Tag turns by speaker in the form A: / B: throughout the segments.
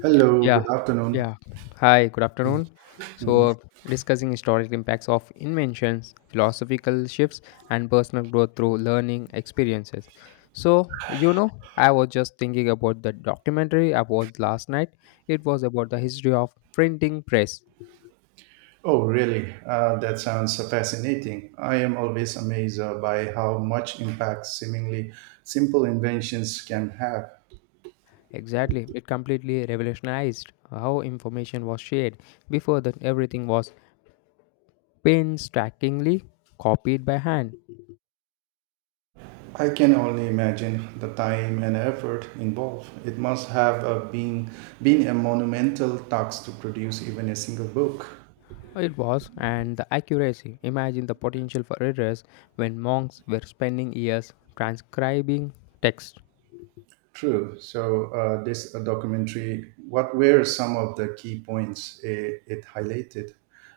A: Hello,
B: Yeah,
A: good afternoon.
B: yeah. Hi, good afternoon. So, discussing historical impacts of inventions, philosophical shifts, and personal growth through learning experiences. So, I was just thinking about the documentary I watched last night. It was about the history of printing press.
A: Oh, really? That sounds fascinating. I am always amazed by how much impact seemingly simple inventions can have.
B: Exactly, it completely revolutionized how information was shared. Before that, everything was painstakingly copied by hand.
A: I can only imagine the time and effort involved. It must have been a monumental task to produce even a single book.
B: It was, and the accuracy. Imagine the potential for errors when monks were spending years transcribing text.
A: True. So this documentary, what were some of the key points it highlighted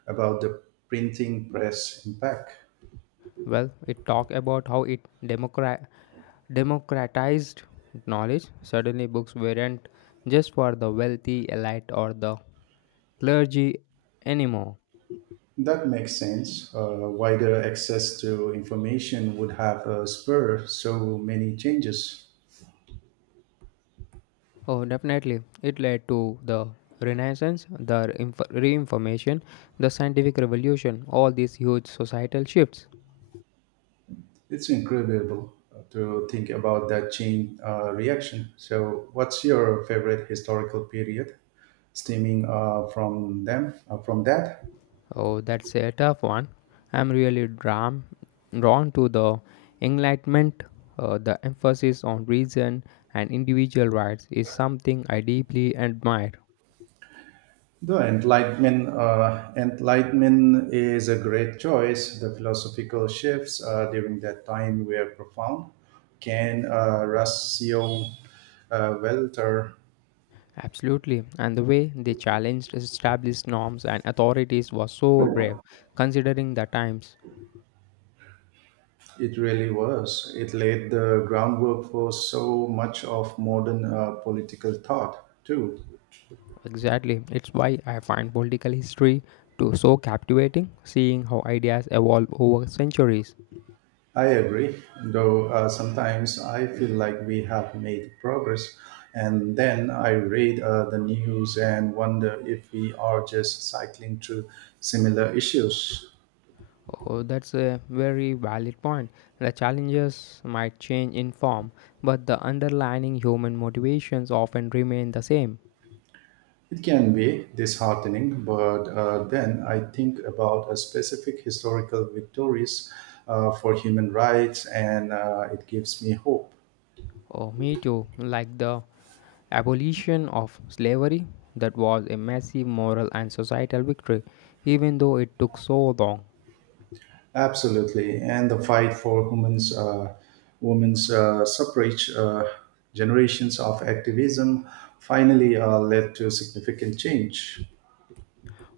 A: about the printing press impact?
B: Well, it talked about how it democratized knowledge. Suddenly, books weren't just for the wealthy elite or the clergy anymore.
A: That makes sense. Wider access to information would have spurred so many changes.
B: Oh, definitely. It led to the Renaissance, the reinformation, the scientific revolution, all these huge societal shifts.
A: It's incredible to think about that chain reaction. So, what's your favorite historical period stemming from that,
B: Oh, that's a tough one. I'm really drawn to the Enlightenment. The emphasis on reason and individual rights is something I deeply admire.
A: the Enlightenment. Enlightenment is a great choice. The philosophical shifts during that time were profound. Can Rossio Welter.
B: Absolutely, and the way they challenged established norms and authorities was so brave, considering the times.
A: It really was. It laid the groundwork for so much of modern political thought, too.
B: Exactly, it's why I find political history to so captivating, seeing how ideas evolve over centuries.
A: I agree, though sometimes I feel like we have made progress, and then I read the news and wonder if we are just cycling through similar issues.
B: Oh, that's a very valid point. The challenges might change in form, but the underlying human motivations often remain the same.
A: It can be disheartening, but then I think about a specific historical victories for human rights, and it gives me hope.
B: Oh, me too. Like the abolition of slavery, that was a massive moral and societal victory, even though it took so long.
A: Absolutely, and the fight for women's suffrage, generations of activism, finally led to significant change.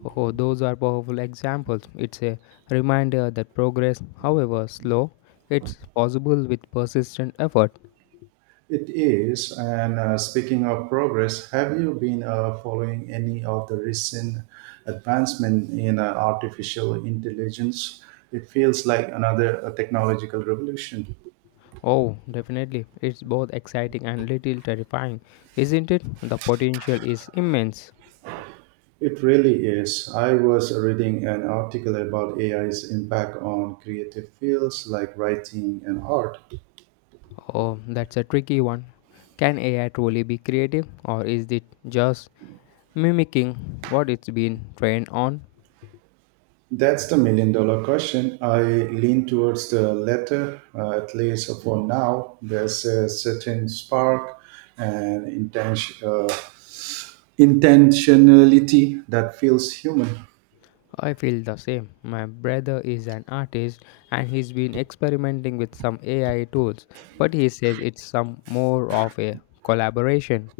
B: Oh, those are powerful examples. It's a reminder that progress, however slow, it's possible with persistent effort.
A: It is, and speaking of progress, have you been following any of the recent advancement in artificial intelligence? It feels like another technological revolution.
B: Oh, definitely. It's both exciting and little terrifying, isn't it? The potential is immense.
A: It really is. I was reading an article about AI's impact on creative fields like writing and art.
B: Oh, that's a tricky one. Can AI truly be creative, or is it just mimicking what it's been trained on?
A: That's the million-dollar question. I lean towards the latter, at least for now. There's a certain spark and intentionality that feels human.
B: I feel the same. My brother is an artist and he's been experimenting with some AI tools, but he says it's some more of a collaboration.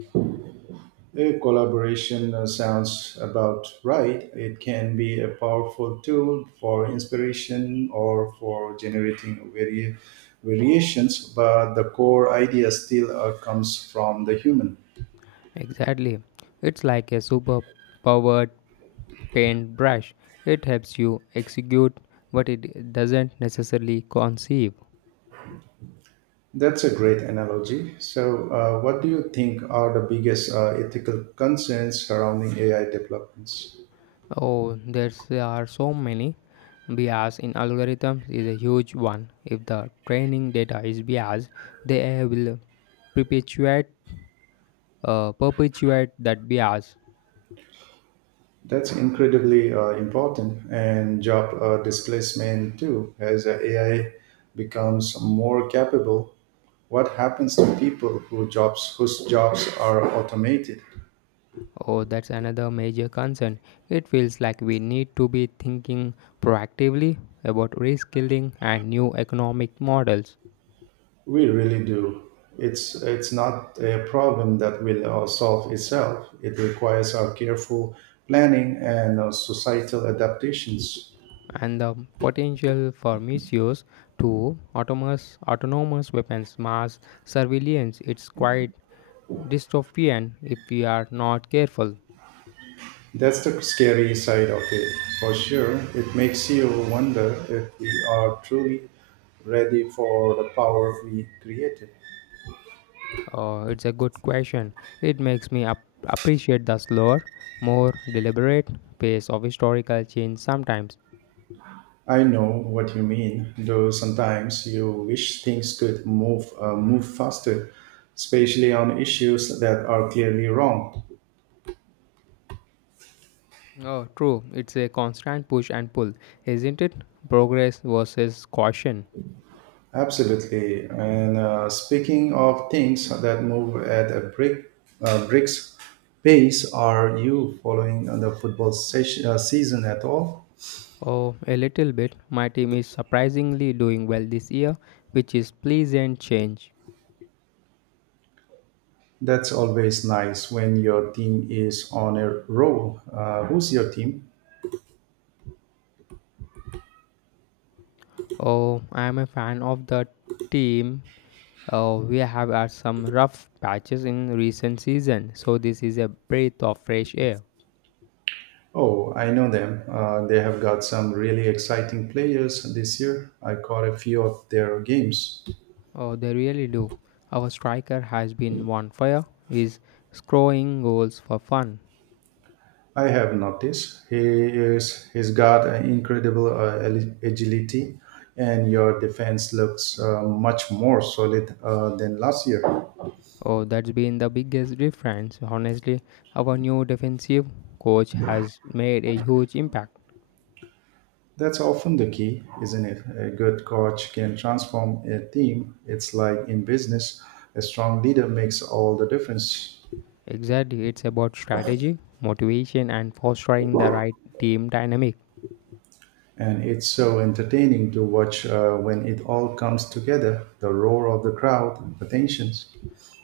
A: A collaboration sounds about right. It can be a powerful tool for inspiration or for generating variations, but the core idea still comes from the human.
B: Exactly. It's like a super powered paintbrush. It helps you execute, but it doesn't necessarily conceive.
A: That's a great analogy. So, what do you think are the biggest ethical concerns surrounding AI developments?
B: Oh, there are so many. Bias in algorithms is a huge one. If the training data is biased, they will perpetuate perpetuate that bias.
A: That's incredibly important, and job displacement too. As AI becomes more capable, what happens to people whose jobs are automated?
B: Oh, that's another major concern. It feels like we need to be thinking proactively about reskilling and new economic models.
A: We really do. It's not a problem that will solve itself. It requires our careful planning and societal adaptations.
B: And the potential for misuse to autonomous weapons, mass surveillance. It's quite dystopian if we are not careful.
A: That's the scary side of it, for sure. It makes you wonder if we are truly ready for the power we created.
B: It's a good question. It makes me appreciate the slower, more deliberate pace of historical change sometimes.
A: I know what you mean, though sometimes you wish things could move faster, especially on issues that are clearly wrong.
B: Oh, true. It's a constant push and pull, isn't it? Progress versus caution.
A: Absolutely. And speaking of things that move at a brick's pace, are you following the football season at all?
B: Oh, a little bit. My team is surprisingly doing well this year, which is pleasant change.
A: That's always nice when your team is on a roll. Who's your team?
B: Oh, I'm a fan of the team. We have had some rough patches in recent season, so this is a breath of fresh air.
A: Oh, I know them. They have got some really exciting players this year. I caught a few of their games.
B: Oh, they really do. Our striker has been on fire. He's scoring goals for fun.
A: I have noticed he's got an incredible agility, and your defense looks much more solid than last year.
B: Oh, that's been the biggest difference. Honestly, our new defensive coach has made a huge impact.
A: That's often the key, isn't it? A good coach can transform a team. It's like in business, a strong leader makes all the difference.
B: Exactly, it's about strategy, motivation, and fostering the right team dynamic.
A: And it's so entertaining to watch when it all comes together, the roar of the crowd, the tensions.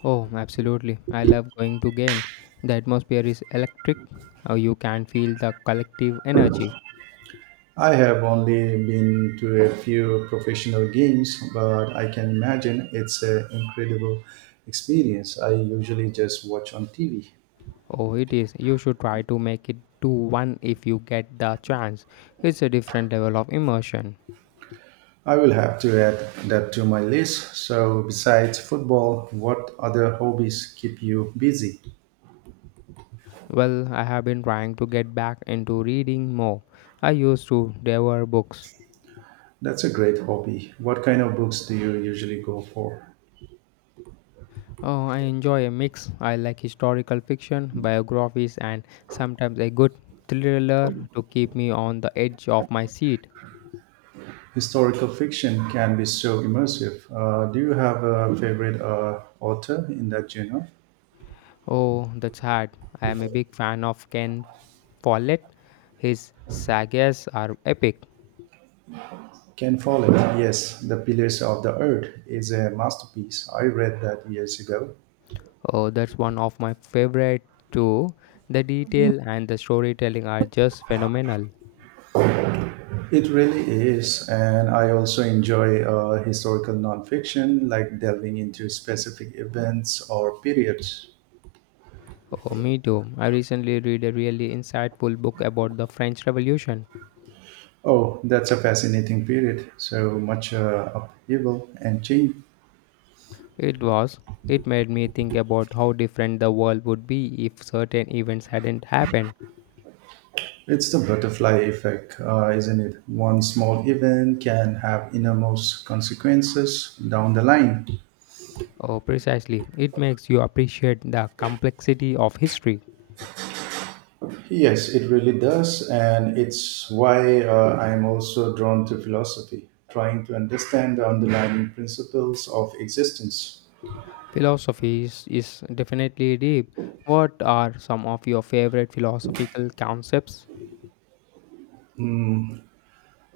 B: Oh, absolutely. I love going to games. The atmosphere is electric. You can feel the collective energy.
A: I have only been to a few professional games, but I can imagine it's an incredible experience. I usually just watch on TV.
B: Oh, it is. You should try to make it to one if you get the chance. It's a different level of immersion.
A: I will have to add that to my list. So, besides football, what other hobbies keep you busy?
B: Well, I have been trying to get back into reading more. I used to devour books.
A: That's a great hobby. What kind of books do you usually go for?
B: Oh, I enjoy a mix. I like historical fiction, biographies, and sometimes a good thriller to keep me on the edge of my seat.
A: Historical fiction can be so immersive. Do you have a favorite author in that genre?
B: Oh, that's hard. I am a big fan of Ken Follett. His sagas are epic.
A: Ken Follett, yes, The Pillars of the Earth is a masterpiece. I read that years ago.
B: Oh, that's one of my favorite too. The detail and the storytelling are just phenomenal.
A: It really is. And I also enjoy historical nonfiction, like delving into specific events or periods.
B: Oh, me too. I recently read a really insightful book about the French Revolution.
A: Oh, that's a fascinating period. So much upheaval and change.
B: It was. It made me think about how different the world would be if certain events hadn't happened.
A: It's the butterfly effect, isn't it? One small event can have enormous consequences down the line.
B: Oh, precisely. It makes you appreciate the complexity of history.
A: Yes, it really does. And it's why I'm also drawn to philosophy, trying to understand the underlying principles of existence.
B: Philosophy is definitely deep. What are some of your favorite philosophical concepts?
A: Hmm.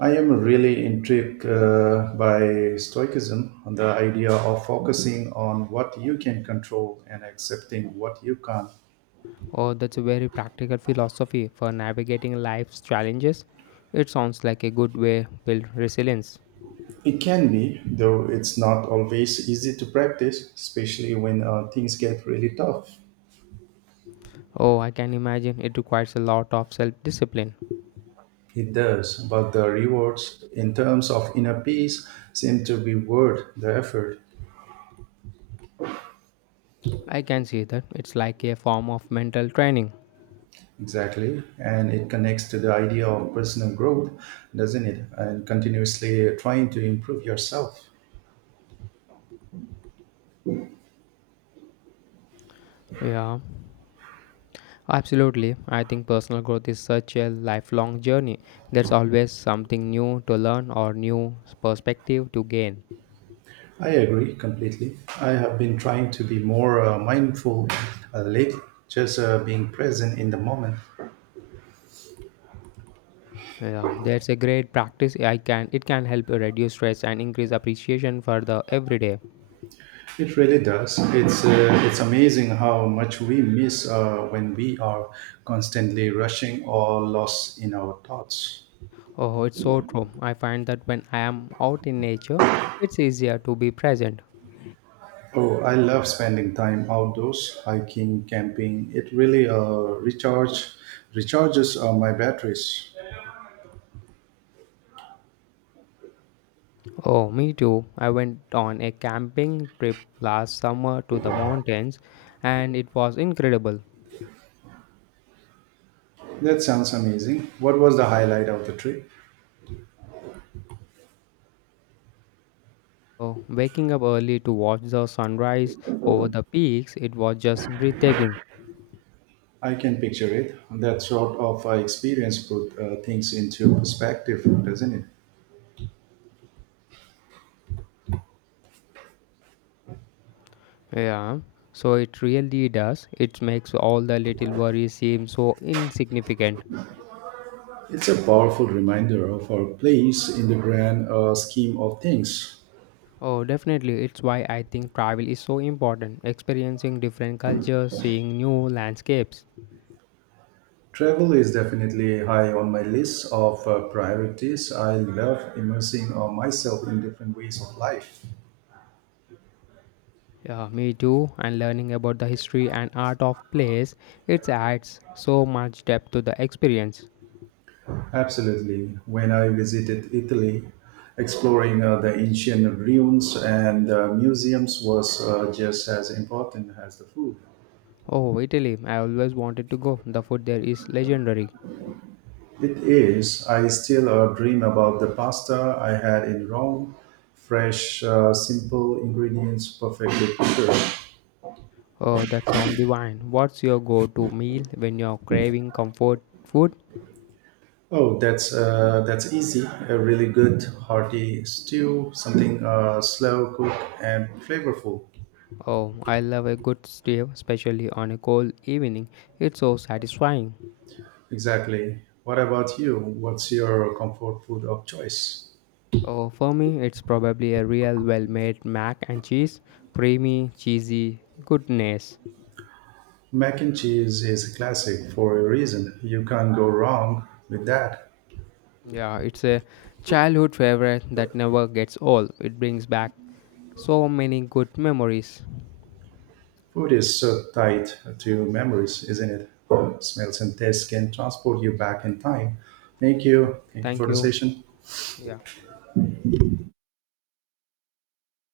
A: I am really intrigued by Stoicism and the idea of focusing on what you can control and accepting what you can't.
B: Oh, that's a very practical philosophy for navigating life's challenges. It sounds like a good way build resilience.
A: It can be, though it's not always easy to practice, especially when things get really tough.
B: Oh, I can imagine it requires a lot of self-discipline.
A: It does, but the rewards in terms of inner peace seem to be worth the effort.
B: I can see that it's like a form of mental training.
A: Exactly, and it connects to the idea of personal growth, doesn't it? And continuously trying to improve yourself.
B: Yeah, absolutely. I think personal growth is such a lifelong journey. There's always something new to learn or new perspective to gain.
A: I agree completely. I have been trying to be more mindful lately, just being present in the moment.
B: Yeah, that's a great practice. I can it can help reduce stress and increase appreciation for the everyday.
A: It really does. It's amazing how much we miss when we are constantly rushing or lost in our thoughts.
B: Oh, it's so true. I find that when I am out in nature, it's easier to be present.
A: Oh, I love spending time outdoors, hiking, camping. It really recharges my batteries.
B: Oh, me too. I went on a camping trip last summer to the mountains and it was incredible.
A: That sounds amazing. What was the highlight of the trip?
B: Oh, waking up early to watch the sunrise over the peaks, it was just breathtaking.
A: I can picture it. That sort of experience put things into perspective, doesn't it?
B: Yeah. So it really does. It makes all the little worries seem so insignificant.
A: It's a powerful reminder of our place in the grand scheme of things.
B: Oh, definitely. It's why I think travel is so important. Experiencing different cultures, seeing new landscapes.
A: Travel is definitely high on my list of priorities. I love immersing myself in different ways of life.
B: Yeah, me too. And learning about the history and art of place, it adds so much depth to the experience.
A: Absolutely. When I visited Italy, exploring the ancient ruins and museums was just as important as the food.
B: Oh, Italy. I always wanted to go. The food there is legendary.
A: It is. I still dream about the pasta I had in Rome. Fresh, simple ingredients, perfectly prepared.
B: Oh, that sounds divine. What's your go-to meal when you're craving comfort food?
A: Oh, that's easy. A really good hearty stew, something slow cooked and flavorful.
B: Oh, I love a good stew, especially on a cold evening. It's so satisfying.
A: Exactly. What about you? What's your comfort food of choice?
B: Oh, for me, it's probably a real well made mac and cheese. Creamy, cheesy, goodness.
A: Mac and cheese is a classic for a reason. You can't go wrong with that.
B: Yeah, it's a childhood favorite that never gets old. It brings back so many good memories.
A: Food is so tied to memories, isn't it? Smells and tastes can transport you back in time. Thank you. Thank you
B: Thank
A: for the
B: you.
A: session.
B: Yeah.